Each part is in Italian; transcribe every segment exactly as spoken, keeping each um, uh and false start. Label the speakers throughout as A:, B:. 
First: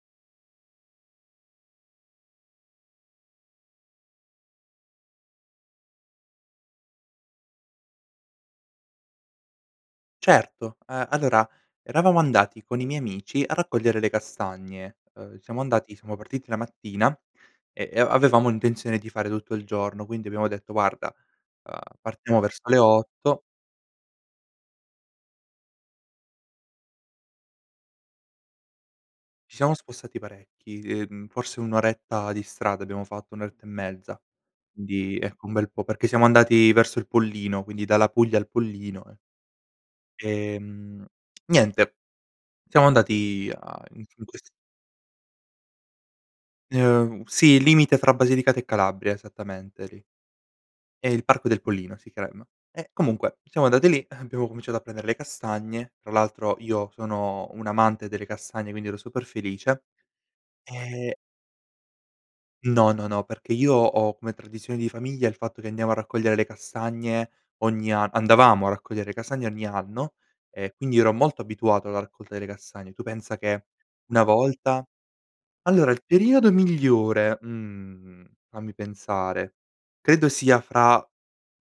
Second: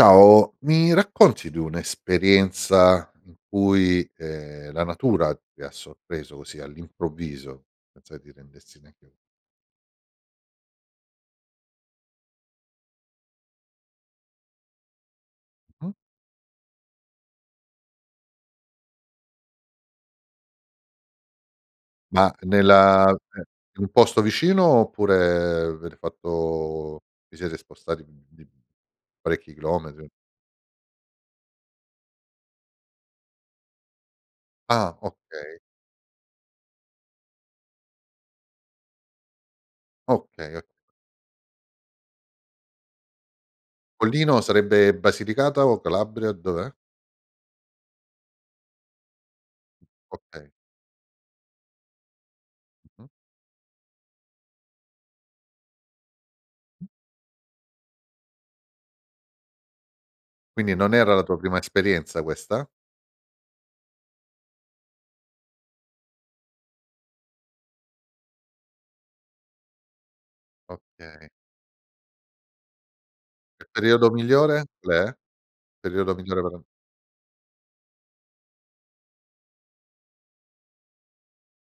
A: Ciao, mi racconti di un'esperienza in cui, ehm, la natura ti ha sorpreso così all'improvviso? Senza che ti rendessi neanche
B: Certo, ehm, allora eravamo andati con i miei amici a raccogliere le castagne, ehm, siamo
A: Mh.
B: andati siamo partiti la mattina, e e a avevamo intenzione di fare tutto il giorno, quindi abbiamo detto: "Guarda, ehm,
A: Ma
B: partiamo verso le
A: nella
B: otto"
A: ceh in un posto vicino, oppure avete fatto vi siete spostati di b parecchi
B: Ci siamo
A: chilometri?
B: spostati parecchi, ehm, forse un oretta di strada abbiamo fatto, un oretta e mezza,
A: Ah,
B: di ecco, un
A: okay.
B: bel po' perché siamo andati verso il Pollino, quindi dalla Puglia al Pollino, ehm
A: Okay, o
B: ehm, niente, siamo andati a in in
A: Pollino
B: ques
A: sarebbe Basilicata o Calabria? Dov'è?
B: Ehm, sì, il limite fra Basilicata, e Calabria esattamente lì.
A: Okay.
B: È il parco del Pollino si crem e
A: Mh-mh.
B: comunque siamo andati lì, abbiamo cominciato a prender le castagne, tra l'altro io sono un amante delle castagne, quindi ero super felice
A: Quindi, non era
B: e
A: la tua prima esperienza questa?
B: No, no, no, perché io ho come tradizione di famiglia il fatto che andiamo a raccogliere le castagne ogni an andavamo a raccogliere le castagne ogni anno, e quindi ero
A: Okay.
B: molto abituato alla raccolta delle castagne. Tu pensa
A: E
B: che
A: periodo
B: una
A: migliore,
B: volta
A: qual è?
B: allora il
A: periodo migliore
B: periodo
A: per an
B: migliore, mhmm, fammi pensare, credo sia fra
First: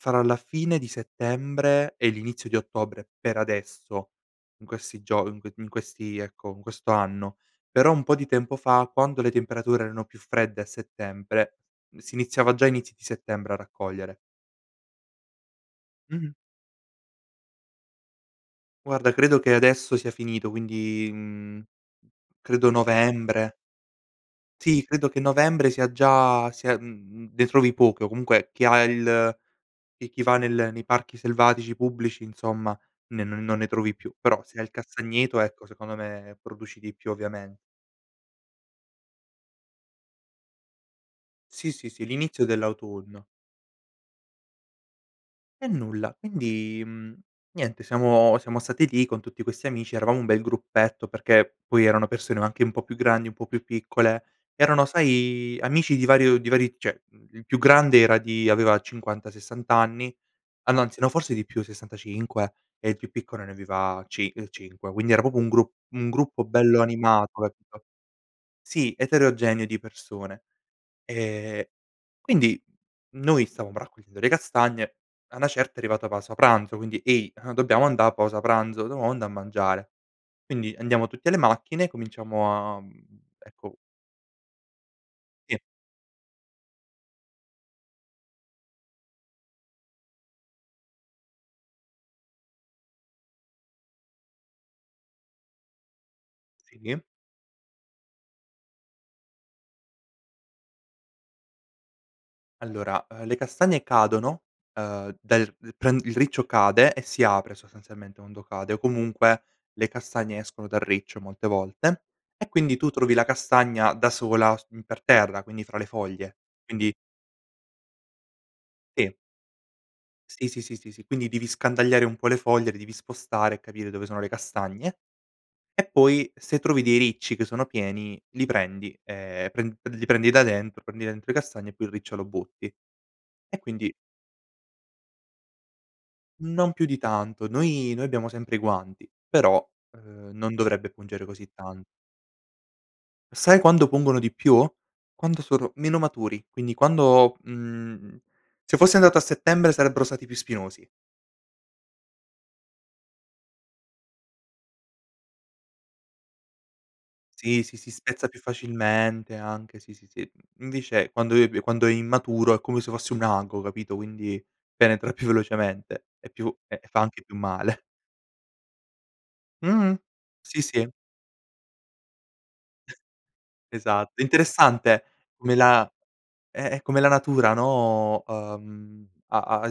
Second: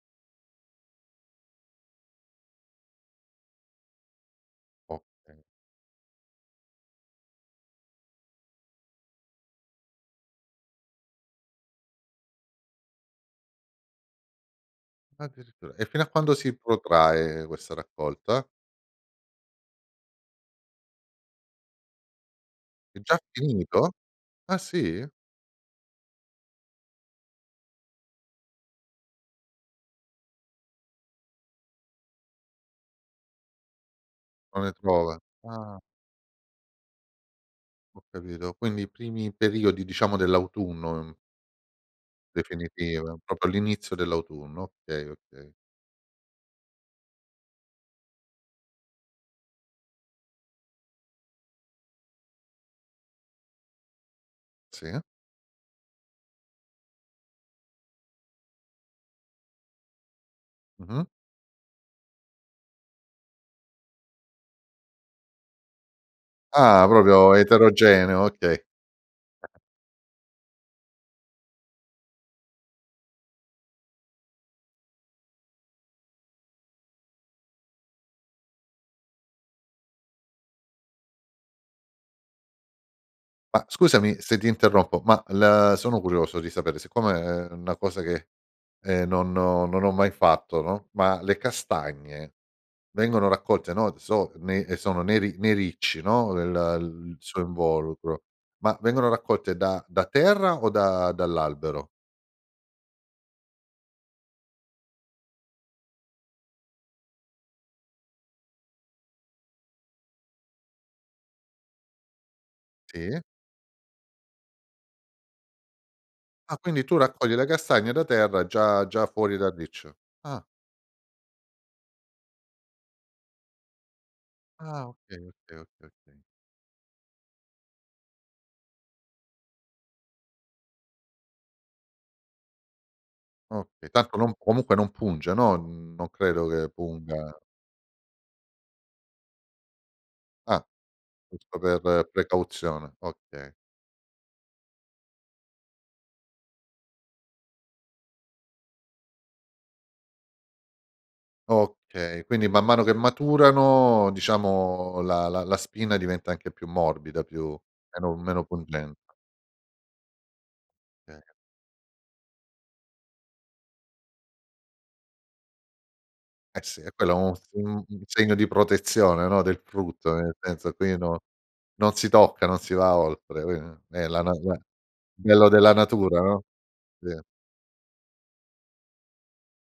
B: fra la fine di settembre e l'inizio di ottobre, per adesso in questi gio in
A: Okay.
B: q in questi ecco in questo anno, però un po' di tempo fa, quando le temperature erano più fredde a settembre, si iniziava già a inizio di settembre, a raccogliere.
A: Addirittura, e fino a quando
B: Mh-mh.
A: si potrae, questa raccolta?
B: Guarda, credo che adesso sia finito, quindi, mhmm, credo
A: È già
B: novembre.
A: finito? Ah
B: Sì,
A: sì?
B: credo che novembre, sia già sia mhmm, ne trovi poche, o comunque chi ha il e chi va nel nei parchi selvatici pubblici, insomma ne non ne trovi più, però se
A: Non
B: hai il
A: le trova,
B: castagneto, ecco
A: ah.
B: secondo me, produci di più ovviamente.
A: Ho capito, quindi i primi periodi diciamo dell'autunno, mhmm
B: Sì, sì, sì, l'inizio
A: Definitiva,
B: dell'autunno.
A: propo all'inizio dell'autunno, okay, okay.
B: E nulla, quindi, mhmm, niente siamo siamo stati lì, con tutti questi amici. Eravamo un bel gruppetto, perché poi erano persone anche un po' più grandi, un po' più piccole, erano
A: Sì.
B: sai amici di vario di vari ceh il più grande era di aveva cinquanta, sessant anni. Ah no, anzi
A: Mh-mh.
B: no, forse di più, sessantacinque, e il più piccolo ne aveva cin cinque quindi era propo un grup un gruppo bello
A: Ah, proprio
B: animato ecco.
A: eterogeneo, okay.
B: Sì eterogeneo di persone. E quindi, mhmm, noi stavamo raccogliendo le castagne, a 'na certa è arrivata pausa pranzo, quindi: "Ehi dobbiamo andà a pausa pranzo, dovamo andà a mangiare". Quindi andiamo tutte alle macchine e cominciamo a, mhmm,
A: Ma
B: ecco
A: scusami se ti interrompo, ma
B: Sì.
A: la sono curioso di sapere, siccome è una cosa che, ehm, non ho non ho mai fatto, no, ma le castagne vengono raccolte, no, so nei sono nei ri nei ricci, no, il
B: Sì.
A: il suo involucro, ma vengono raccolte da da terra, o da dall'albero?
B: Allora, ehm, le castagne cadono, ehm, dal pren il riccio cade, e si apre sostanzialmente quando cade, o comunque le castagne escono dal riccio molte volte, e quindi tu trovi
A: Sì.
B: la castagna da sola s per terra, quindi fra le foglie,
A: Ah, quindi
B: quindi
A: tu raccogli le castagne da terra, già già
B: sì.
A: fuori dal riccio, ah.
B: Sì, sì, sì, sì, sì, quindi devi scandagliare un po' le foglie, le devi spostare e capire dove sono le
A: Ah,
B: castagne,
A: okay, okay, okay,
B: e
A: okay.
B: poi se trovi dei ricci che sono pieni li prendi e pren pre li prendi da dentro prendi dentro le castagne, e poi il riccio lo butti. E
A: Okay,
B: quindi
A: tanto non comunque non punge, no, non credo che
B: Non più di
A: punga.
B: tanto. Noi noi abbiamo sempre i guanti però, ehm, non
A: Ah,
B: dovrebbe pungere così
A: giusto
B: tan
A: per precauzione, okay.
B: Sai quando pungono di più? Quando sono meno maturi, quindi quando, mhmm, se fossi andato a settembre, sarebbero stati più spinosi.
A: Okay, quindi man mano che maturano diciamo, la la la spina diventa anche più morbida, più
B: Sì, sì, si
A: meno
B: spezza più
A: meno pungente.
B: facilmente anche sì, sì, sì, invece
A: Okay.
B: quando ebe quando è immaturo, è come se fosse un ago, capito, quindi penetra più velocemente, e più
A: Eh
B: e
A: sì,
B: e
A: è
B: fa
A: quello e
B: anche
A: un
B: più
A: f
B: male.
A: un segno di protezione, no, del
B: Mh-mh,
A: frutto, nel
B: sì,
A: senso
B: sì.
A: qui non non si tocca, non si va oltre qui è la
B: Esatto.
A: na beh. Il
B: Interessante
A: bello
B: come
A: della
B: la
A: natura, no,
B: eh, eh, come la
A: sì.
B: natura no, ehm, ha ha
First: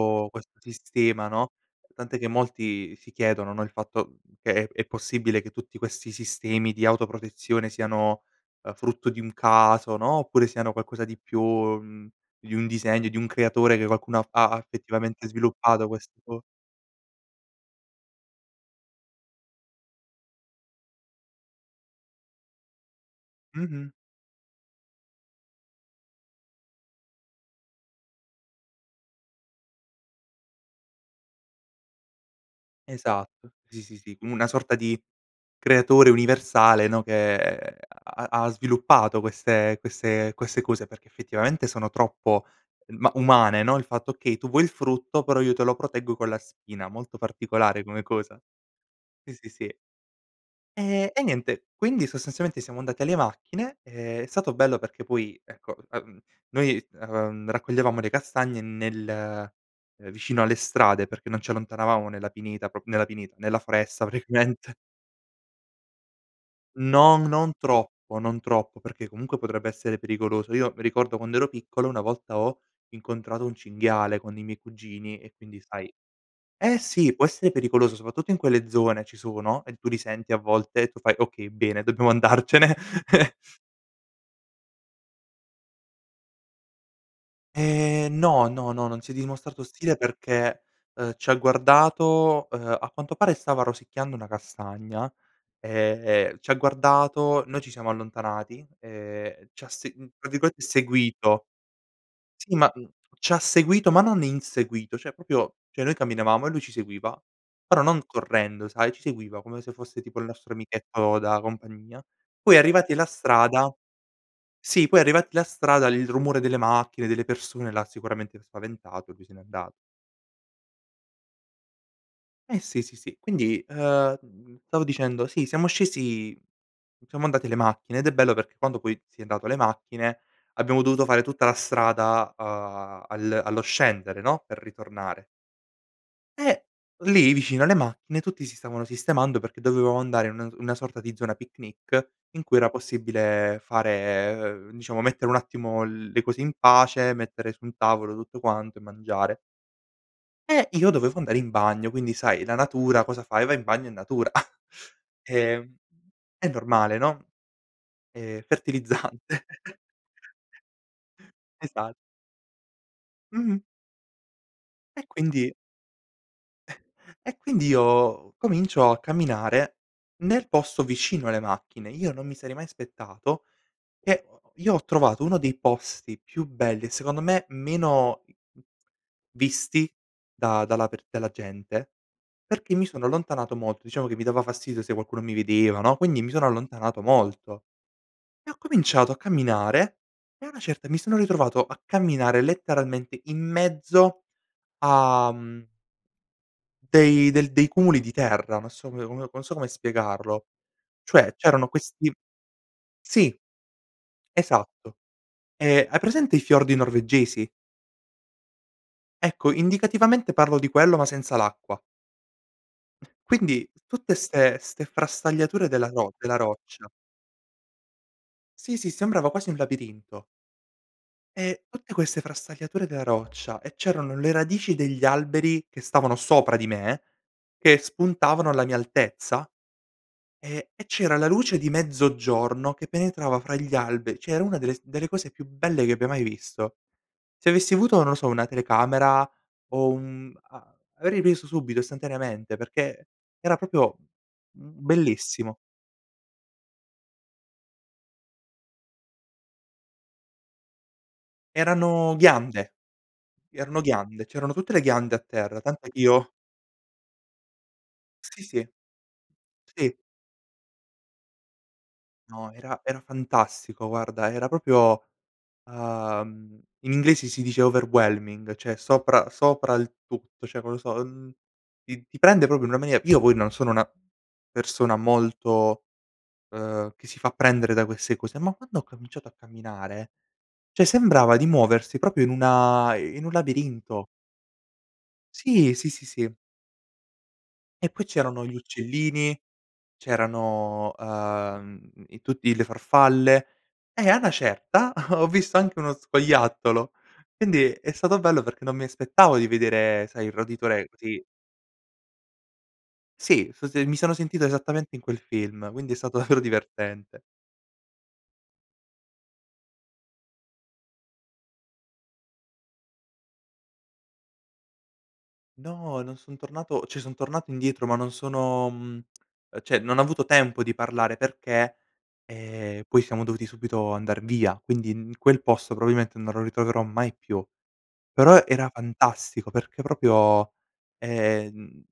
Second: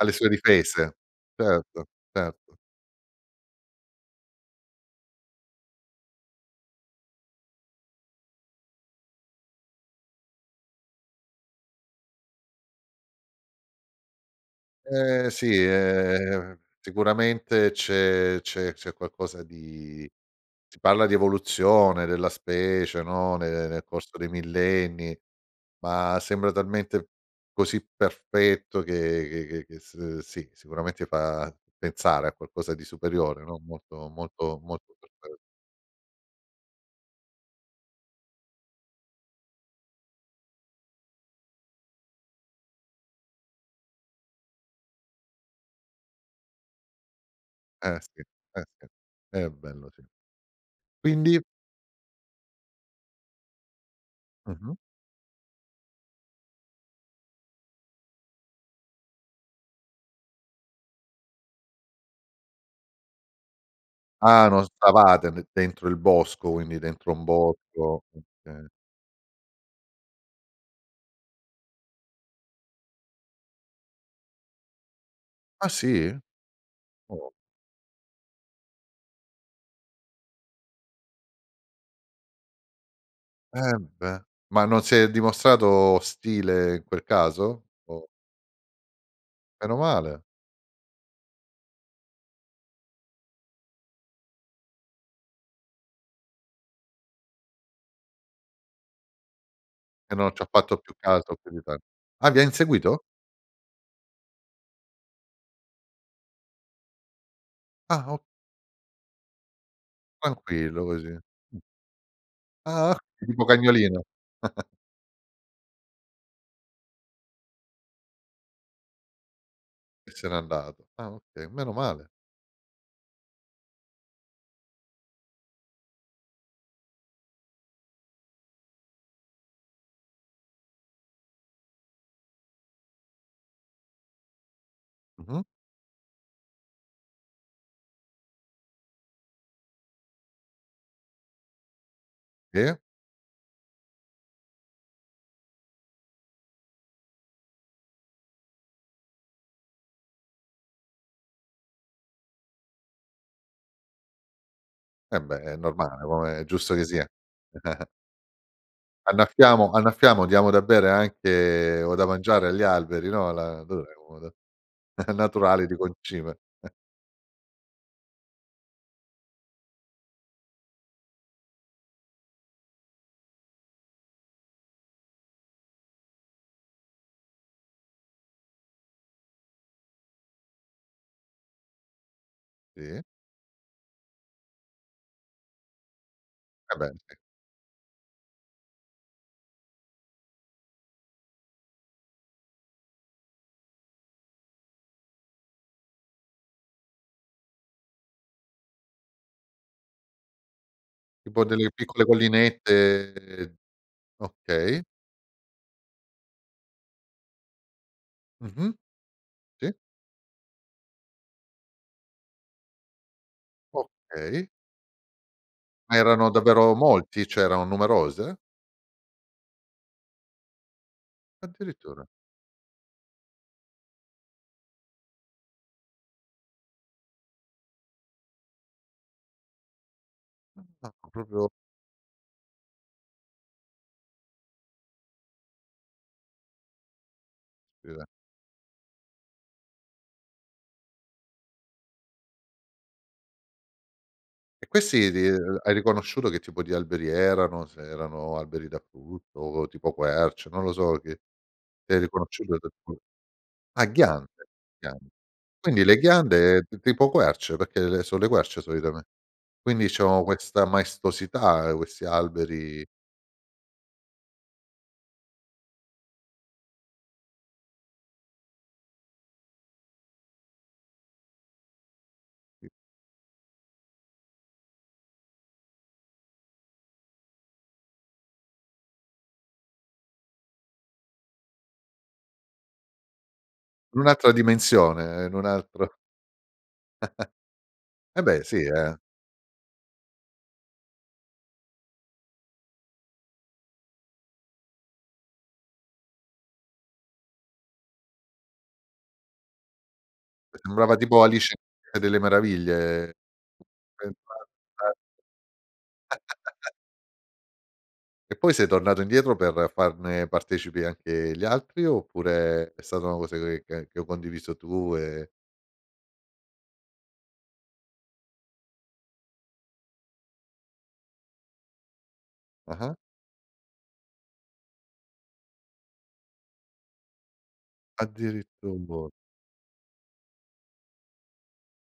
A: Ha le sue
B: questo
A: difese,
B: sistema, no,
A: certo,
B: tant'è che
A: certo.
B: molti si chiedono, no, il fatto che è è possibile che tutti questi sistemi di autoprotezione, siano, uhm, frutto di un caso, no, oppure siano qualcosa di più mhmm, di un disegno, di un creatore, che qualcuno ha fa ha effettivamente
A: Eh sì,
B: sviluppato questo
A: eh sicuramente, c'è c'è c'è qualcosa di si parla di evoluzione della specie, no, ne nel
B: Mh-mh.
A: corso dei millenni, ma sembra talmente così perfetto, che che che s sì sicuramente fa pensare a qualcosa di superiore,
B: Esatto.
A: no,
B: Sì, sì,
A: molto
B: sì. Una
A: molto
B: sorta
A: molto
B: di
A: perfetto.
B: creatore universale, no, che ha ha sviluppato queste queste queste cose, perché effettivamente sono troppo ma umane, no. Il fatto che tu vuoi il frutto, però io te lo proteggo con la spina, molto particolare
A: Eh
B: come
A: sì,
B: cosa.
A: eh sì,
B: Sì,
A: è
B: sì, sì.
A: bello sì.
B: E e,
A: Quindi?
B: niente quindi sostanzialmente siamo andati alle macchine e è stato
A: Mh-mh.
B: bello perché poi ecco, ehm, noi, ehm, raccoglievamo le castagne nel vicino alle strade perché non ci allontanavamo nella pineta, propo nella pineta, nella foresta
A: Ah non
B: praticamente
A: stavate n dentro il bosco, quindi dentro
B: No,
A: un
B: non
A: borgo,
B: troppo, non
A: okay.
B: troppo, perché comunque, potrebbe essere pericoloso. Io mi ricordo quando ero piccolo, una volta ho incontrato un cinghiale, con i miei cugini e quindi
A: Ah
B: sai
A: sì?
B: eh sì! Può
A: Oh.
B: essere pericoloso, sopatutto in quelle zone ci sono, e tu li senti a volte, e tu fai: "Okay bene dobbiamo andarcene".
A: Eh beh, ma non si è dimostrato ostile in quel caso? O
B: E no, no, no, non si è dimostrato
A: Meno
B: ostile,
A: male.
B: perché, uhm, ci ha guardato, uhm, a quanto pare stava rosicchiando una castagna, e ci ha guardato, noi ci siamo allontanati e c'ha se
A: E
B: tra
A: non ci ha
B: virgolette
A: fatto più caso,
B: "seguito".
A: più di tanto. Ah, vi ha
B: Sì, ma, mhmm,
A: inseguito?
B: c'ha seguito, ma non inseguito ceh propio ceh noi camminavamo, e lui ci seguiva, però non
A: Ah o
B: correndo sai, ci seguiva, come se fosse tipo il nostro
A: Tranquillo, così.
B: amichetto da compagnia, poi arrivati
A: Ah
B: alla
A: tipo
B: strada
A: cagnolino.
B: sì, poi arrivati alla strada, il rumore delle macchine, delle persone, l'ha sicuramente spaventato e lui se n'è andato.
A: E se n'è andato, ah okay, meno male.
B: Eh sì, sì, sì, quindi, ehm, stavo dicendo, sì siamo scesi, siamo andati le macchine, ed è bello perché quando poi si è andato le macchine, abbiamo dovuto fare tutta la strada a al allo scendere, no, per ritornare
A: Mh-mh.
B: e lì vicino alle macchine, tutti si stavano sistemando, perché dovevamo andare in una una sorta di zona picnic, in cui era
A: Sì.
B: possibile fare u diciamo mettere un attimo le cose in pace, mettere su un tavolo tutto quanto, e mangiare e io dovevo andare in bagno, quindi sai la natura, cosa fai? Va in bagno in natura,
A: Eh beh, è
B: ehm,
A: normale, come è
B: è
A: giusto che
B: normale
A: sia.
B: no, è fertilizzante.
A: Annaffiamo annaffiamo, diamo da bere anche o
B: Esa
A: da mangiare agli alberi, no, la
B: Mh-mh.
A: dov'è uno da
B: E quindi
A: naturale di concime.
B: e quindi io comincio a camminare, nel posto vicino alle macchine. Io non mi sarei mai aspettato che io ho trovato, uno dei posti più belli, e secondo me meno visti da dalla per dalla gente, perché mi
A: Sì.
B: sono allontanato molto. Diciamo, che mi dava fastidio se qualcuno mi vedeva, no, quindi mi sono
A: Eh, beh
B: allontanato
A: sì.
B: molto. E ho cominciato a camminare, e a una certa, mi sono ritrovato a camminare letteralmente in mezzo a, mhmm dei del dei cumuli di terra, non so pe non so come spiegarlo ceh
A: Tipo
B: c'erano
A: delle piccole
B: questi sì.
A: collinette, okay.
B: Esatto. E hai presente, i fiordi norvegesi?
A: Mh-mh,
B: Ecco,
A: sì.
B: indicativamente parlo di quello, ma senza l'acqua. Quindi, tutte
A: Okay.
B: 'ste 'ste frastagliature, della
A: Ma
B: ro
A: erano
B: della
A: davvero
B: roccia.
A: molti? ceh erano numerose?
B: Sì, sì, sembrava quasi un labirinto. E tutte
A: Addirittura.
B: queste frastagliature della roccia, e c'erano le radici degli alberi che stavano sopra di me, che spuntavano alla mia altezza, e e
A: Ah,
B: c'era la
A: propio
B: luce di mezzogiorno, che penetrava fra gli alberi c'è una delle s delle cose più belle che abbia mai visto. Se avessi avuto,
A: Sì.
B: non lo so, una telecamera, o un a avrei preso subito istantaneamente, perché era propio
A: E questi lì
B: bellissimo.
A: hai riconosciuto che tipo di alberi erano, se erano alberi da frutto o tipo quercia, non lo so che se hai
B: Erano
A: riconosciuto del
B: ghiande.
A: fru
B: Erano
A: ah
B: ghiande,
A: ghiande,
B: c'erano tutte le
A: ghiande.
B: ghiande a terra,
A: Quindi
B: tant'è che
A: le
B: io
A: ghiande t tipo querce, perché le so le
B: Sì,
A: querce,
B: sì.
A: solitame quindi
B: Sì.
A: c'ho questa maestosità, questi
B: No, era
A: alberi
B: era fantastico, guarda era propio uhm, in inglese si dice overwhelming ceh sopra sopra il tutto, ceh non lo so, ti ti prende propo
A: Sì.
B: una mane io poi non sono una persona molto, ehm, che si fa prendere da queste cose, ma quando ho cominciato a camminare, ceh sembrava di muoversi propio, in una in un
A: In
B: labirinto.
A: un'altra dimensione, in un
B: Sì, sì,
A: altro
B: sì, sì. E poi
A: E beh,
B: c'erano gli
A: sì eh.
B: uccellini, c'erano, ehm, i tutti le farfalle, e a 'na certa, ho visto anche uno scoiattolo, quindi è stato bello, perché non mi aspettavo di vedere, sai il roditore
A: Sembrava tipo
B: così.
A: Alice nel paese delle meraviglie,
B: Sì, so se mi
A: che è
B: sono sentito
A: entrata
B: esattamente, in quel film, quindi è stato davvero divertente.
A: E poi sei tornato indietro, per farne partecipi anche gli altri, oppure è stata una cosa che che ha che ho condiviso tu e
B: No, non son tornato, ceh son tornato indietro, ma non sono, mhmm, ceh non ho avuto tempo di parlare, perché, ehm,
A: Ah-ah.
B: poi siamo dovuti subito andar via, quindi quel posto probimente, non lo ritroverò mai più, però era
A: Addirittu
B: fantastico perché propio, ehm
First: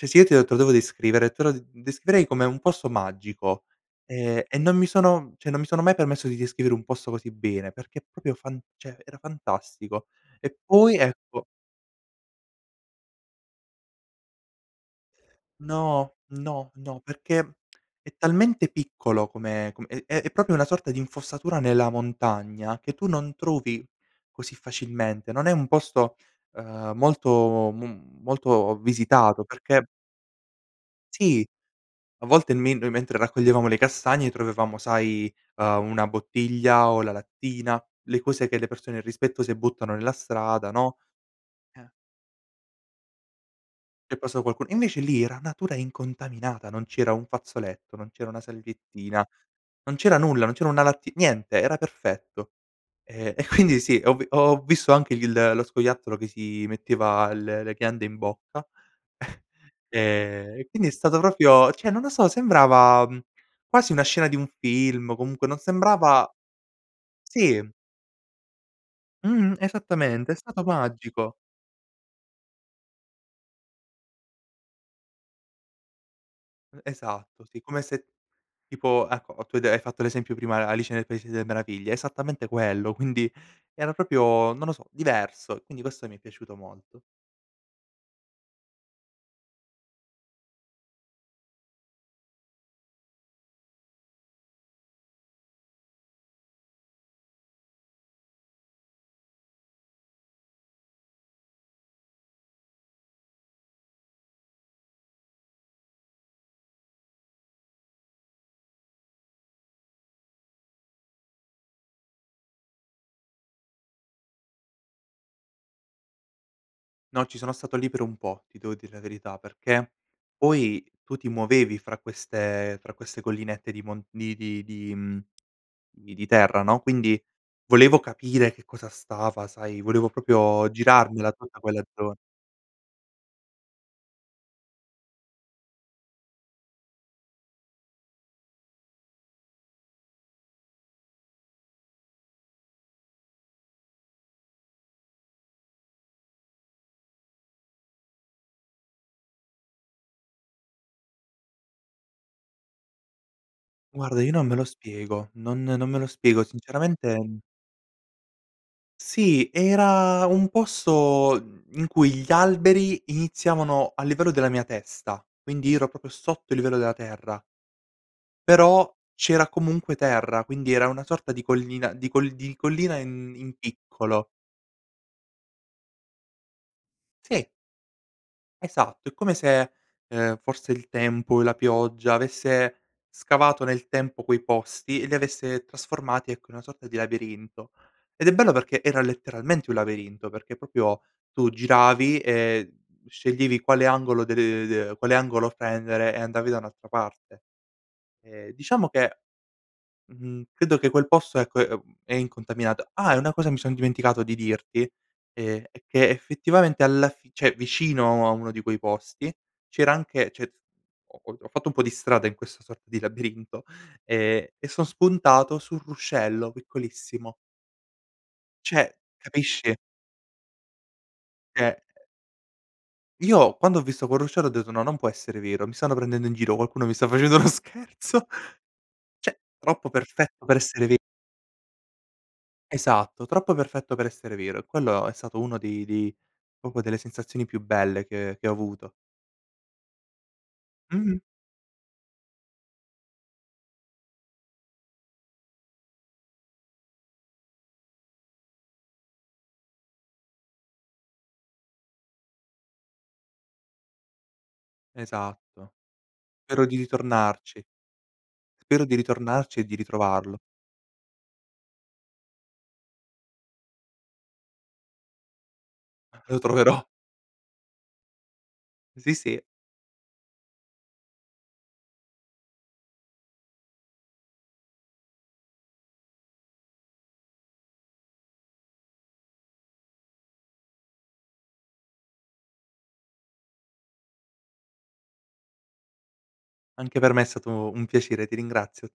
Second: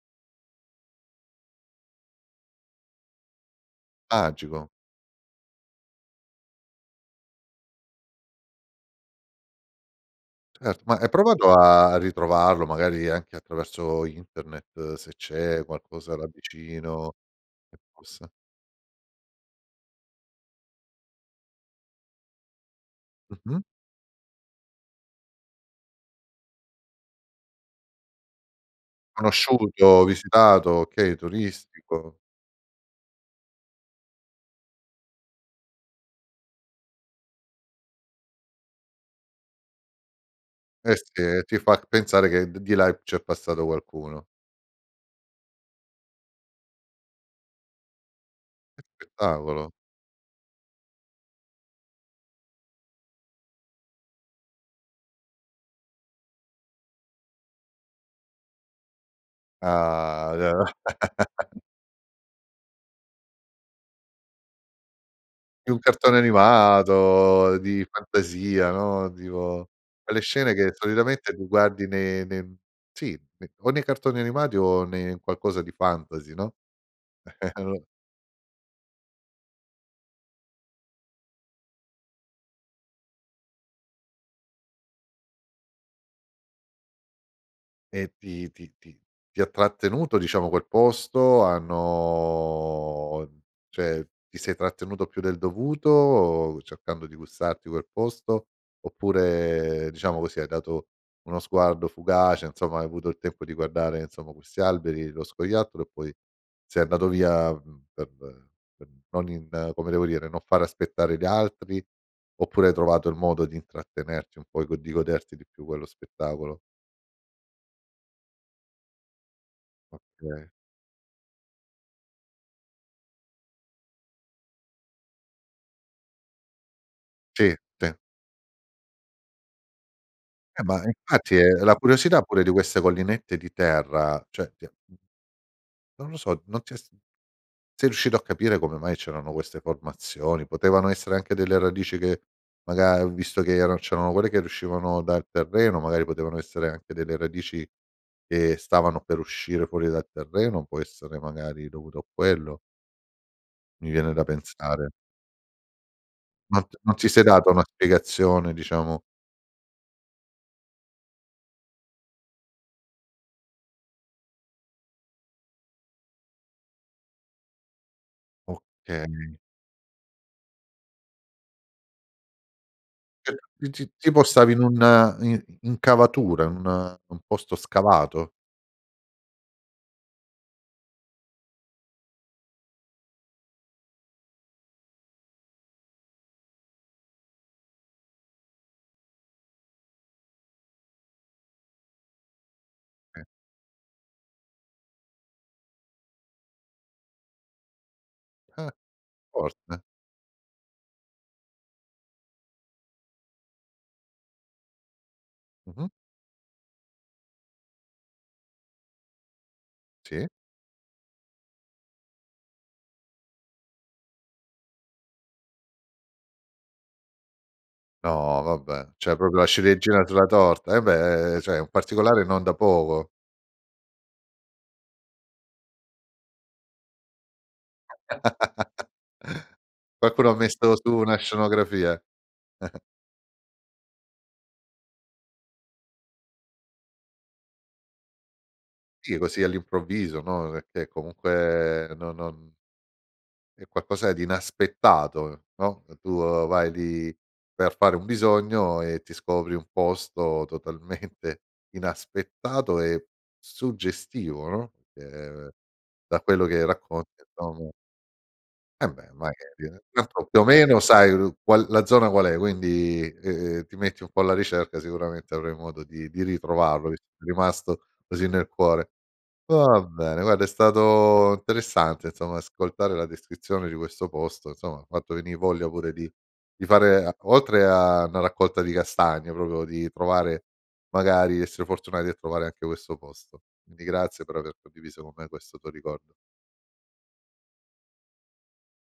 B: ceh si e te ho te lo devo descrivere te lo descriverei, come un posto magico, e e
A: Magico.
B: non mi sono ceh non mi sono mai permesso di descrivere un posto così bene, perché propio fan ceh era fantastico, e
A: Certo, ma
B: poi
A: hai
B: ecco
A: provato a ritrovarlo, magari anche attraverso internet, se c'è
B: No,
A: qualcosa là
B: no, no
A: vicino
B: perché
A: che
B: è
A: possa
B: talmente piccolo, come com è è propio una sorta di infossatura nella montagna, che tu non
A: Mh-mh.
B: trovi così facilmente. Non è un posto, ehm, molto m molto visitato perché
A: Conosciuto, visitato, okay
B: Sì,
A: turistico.
B: a volte men noi mentre raccoglievamo le castagne, trovevamo sai, ehm, una bottiglia o la lattina, le cose che le persone irrispettose buttano nella strada,
A: Eh
B: no.
A: sì e ti fac
B: Eh.
A: pensare, che d di là, c'è passato
B: È
A: qualcuno.
B: passao qualcu invece lì, era natura incontaminata. Non c'era un fazzoletto, non c'era una
A: Che
B: salviettina.
A: spettacolo.
B: Non c'era nulla, non c'era una latti niente, era perfetto. E e quindi sì, ho vi ho visto anche il lo scoiattolo che si metteva l le ghiande in bocca.
A: Ah d
B: E quindi è stato propio ceh non lo so, sembrava, mhmm, quasi una scena di un film, o comunque non
A: È un cartone
B: sembrava
A: animato
B: Sì.
A: di fantasia, no,
B: Mh-mh,
A: dico quelle
B: esattamente, è
A: scene
B: stato
A: che
B: magico.
A: solitamente li guardi ne ne sì ne o nei cartoni animati, o ne in qualcosa di fantasy, no,
B: Esatto
A: e
B: sì, come
A: allor
B: se tipo ecco o tu hai de fatto l'esempio prima de' Alice nel paese delle meraviglie, esattamente quello, quindi era propio non lo so, diverso. Quindi questo mi è piaciuto molto.
A: E ti ti ti ti ha trattenuto, diciamo, quel posto, hanno ceh ti sei trattenuto più del dovuto, cercando di gustarti quel posto, oppure diciamo così, hai dato uno sguardo fugace? nsomma, hai avuto il tempo di guardare nsomma, questi alberi, lo scoiattolo, e poi sei andato via, per per non in come devo dire, non far aspettare gli altri, oppure hai trovato il modo, di intrattenerti un po' e di goderti di più quello spettacolo?
B: No, ci sono stato li per un po', ti devo dire la verità perché
A: Okay.
B: poi tu ti muovevi fra queste fra queste collinette di mon di di di, mhmm, di di terra, no, quindi
A: Sì, sì.
B: volevo capire che cosa stava sai volevo
A: Eh
B: propio
A: ma
B: girarmela
A: infatti, è
B: tutta,
A: la
B: quella zona.
A: curiosità pure di queste collinette di terra, ceh ti ha, mhmm non lo so, non ti è s sei riuscito a capire, come mai c'erano queste formazioni? Potevano essere anche delle radici che maga visto che era c'erano quelle che riuscivano dal terreno, magari potevano essere anche delle radici che stavano per uscire fuori dal terreno, può essere magari dovuto a quello mi viene
B: Guarda,
A: da
B: io non me lo
A: pensare.
B: spiego. Non non me lo spiego.
A: Non t non ti
B: Sinceramente,
A: sei
B: mhmm
A: dato una spiegazione, diciamo?
B: Sì era un posto, mhmm, in cui gli alberi iniziavano a livello della mia testa, quindi ero propio sotto il livello della terra. Però
A: Okay.
B: c'era comunque terra, quindi era una sorta di collina, di colli di collina
A: ceh
B: in in
A: ti ti tipo
B: piccolo.
A: stavi in un in incavatura, in un un
B: Sì.
A: posto scavato?
B: Esatto. È come se, ehm, forse il tempo e la pioggia avesse scavato nel tempo quei posti, e li avesse trasformati ecco, in una sorta di labirinto. Ed è bello perché era letteralmente un labirinto, perché propio tu giravi e
A: Sì.
B: sceglievi quale angolo de le de quale angolo prendere, e andavi da un'altra parte. E
A: Ah,
B: diciamo che,
A: forte.
B: mhmm, credo che quel posto ecco è, ehm, è incontaminato. Ah e una cosa mi son dimenticato di dirti, ehm, è
A: Mh-mh.
B: che effettivamente alla fi cioè vicino a uno di quei posti, c'era
A: Sì.
B: anche c'è ho ho ho fatto un po' di strada in questa sorta di labirinto, e e son spuntato sul ruscello piccolissimo.
A: No vabbè,
B: ceh
A: ceh propo la
B: capisci?
A: ciliegina sulla torta, eh beh ceh
B: ceh,
A: un
B: ehm
A: particolare non da poco.
B: Io quando ho visto col ruscello, ho detto: "No non può essere vero, mi stanno prendendo in giro, qualcuno mi sta facendo uno scherzo. ceh troppo
A: Qualcuno, ha
B: perfetto per
A: messo
B: essere
A: su
B: ve
A: una scenografia.
B: Esatto, troppo perfetto per essere vero e quello è stato uno dei dei propo delle sensazioni più belle che che ho avuto.
A: Sì, così all'improvviso, no, pecchè
B: Mh-mh.
A: comunque no non è qualcosa di inaspettato, no, tu vai lì per fare un bisogno, e ti scopri un posto totalmente inaspettato e suggestivo, no, che
B: Esatto.
A: da quello che
B: Spero di
A: racconti
B: ritornarci.
A: abbiamo
B: Spero
A: ehm,
B: di
A: beh magari
B: ritornarci, e di
A: [unintelligible]
B: ritrovarlo.
A: più o meno sai ru qual la zona qual è, quindi, ehm, ti metti un po' alla ricerca, sicuramente avrai modo di di
B: Lo troverò.
A: ritrovarlo, visto che ti è rimasto così nel cuore.
B: Sì, sì.
A: Va bene guarda è stato interessante insomma, ascoltare la descrizione di questo posto. nsomma hai fatto venì voglia pure di di fare oltre a 'na raccolta di castagne, propio di trovare magari essere fortunati a trovare anche questo posto. indi grazie per aver condiviso con me questo tuo ricordo.
B: Anche per me è stato un piacere, ti ringrazio.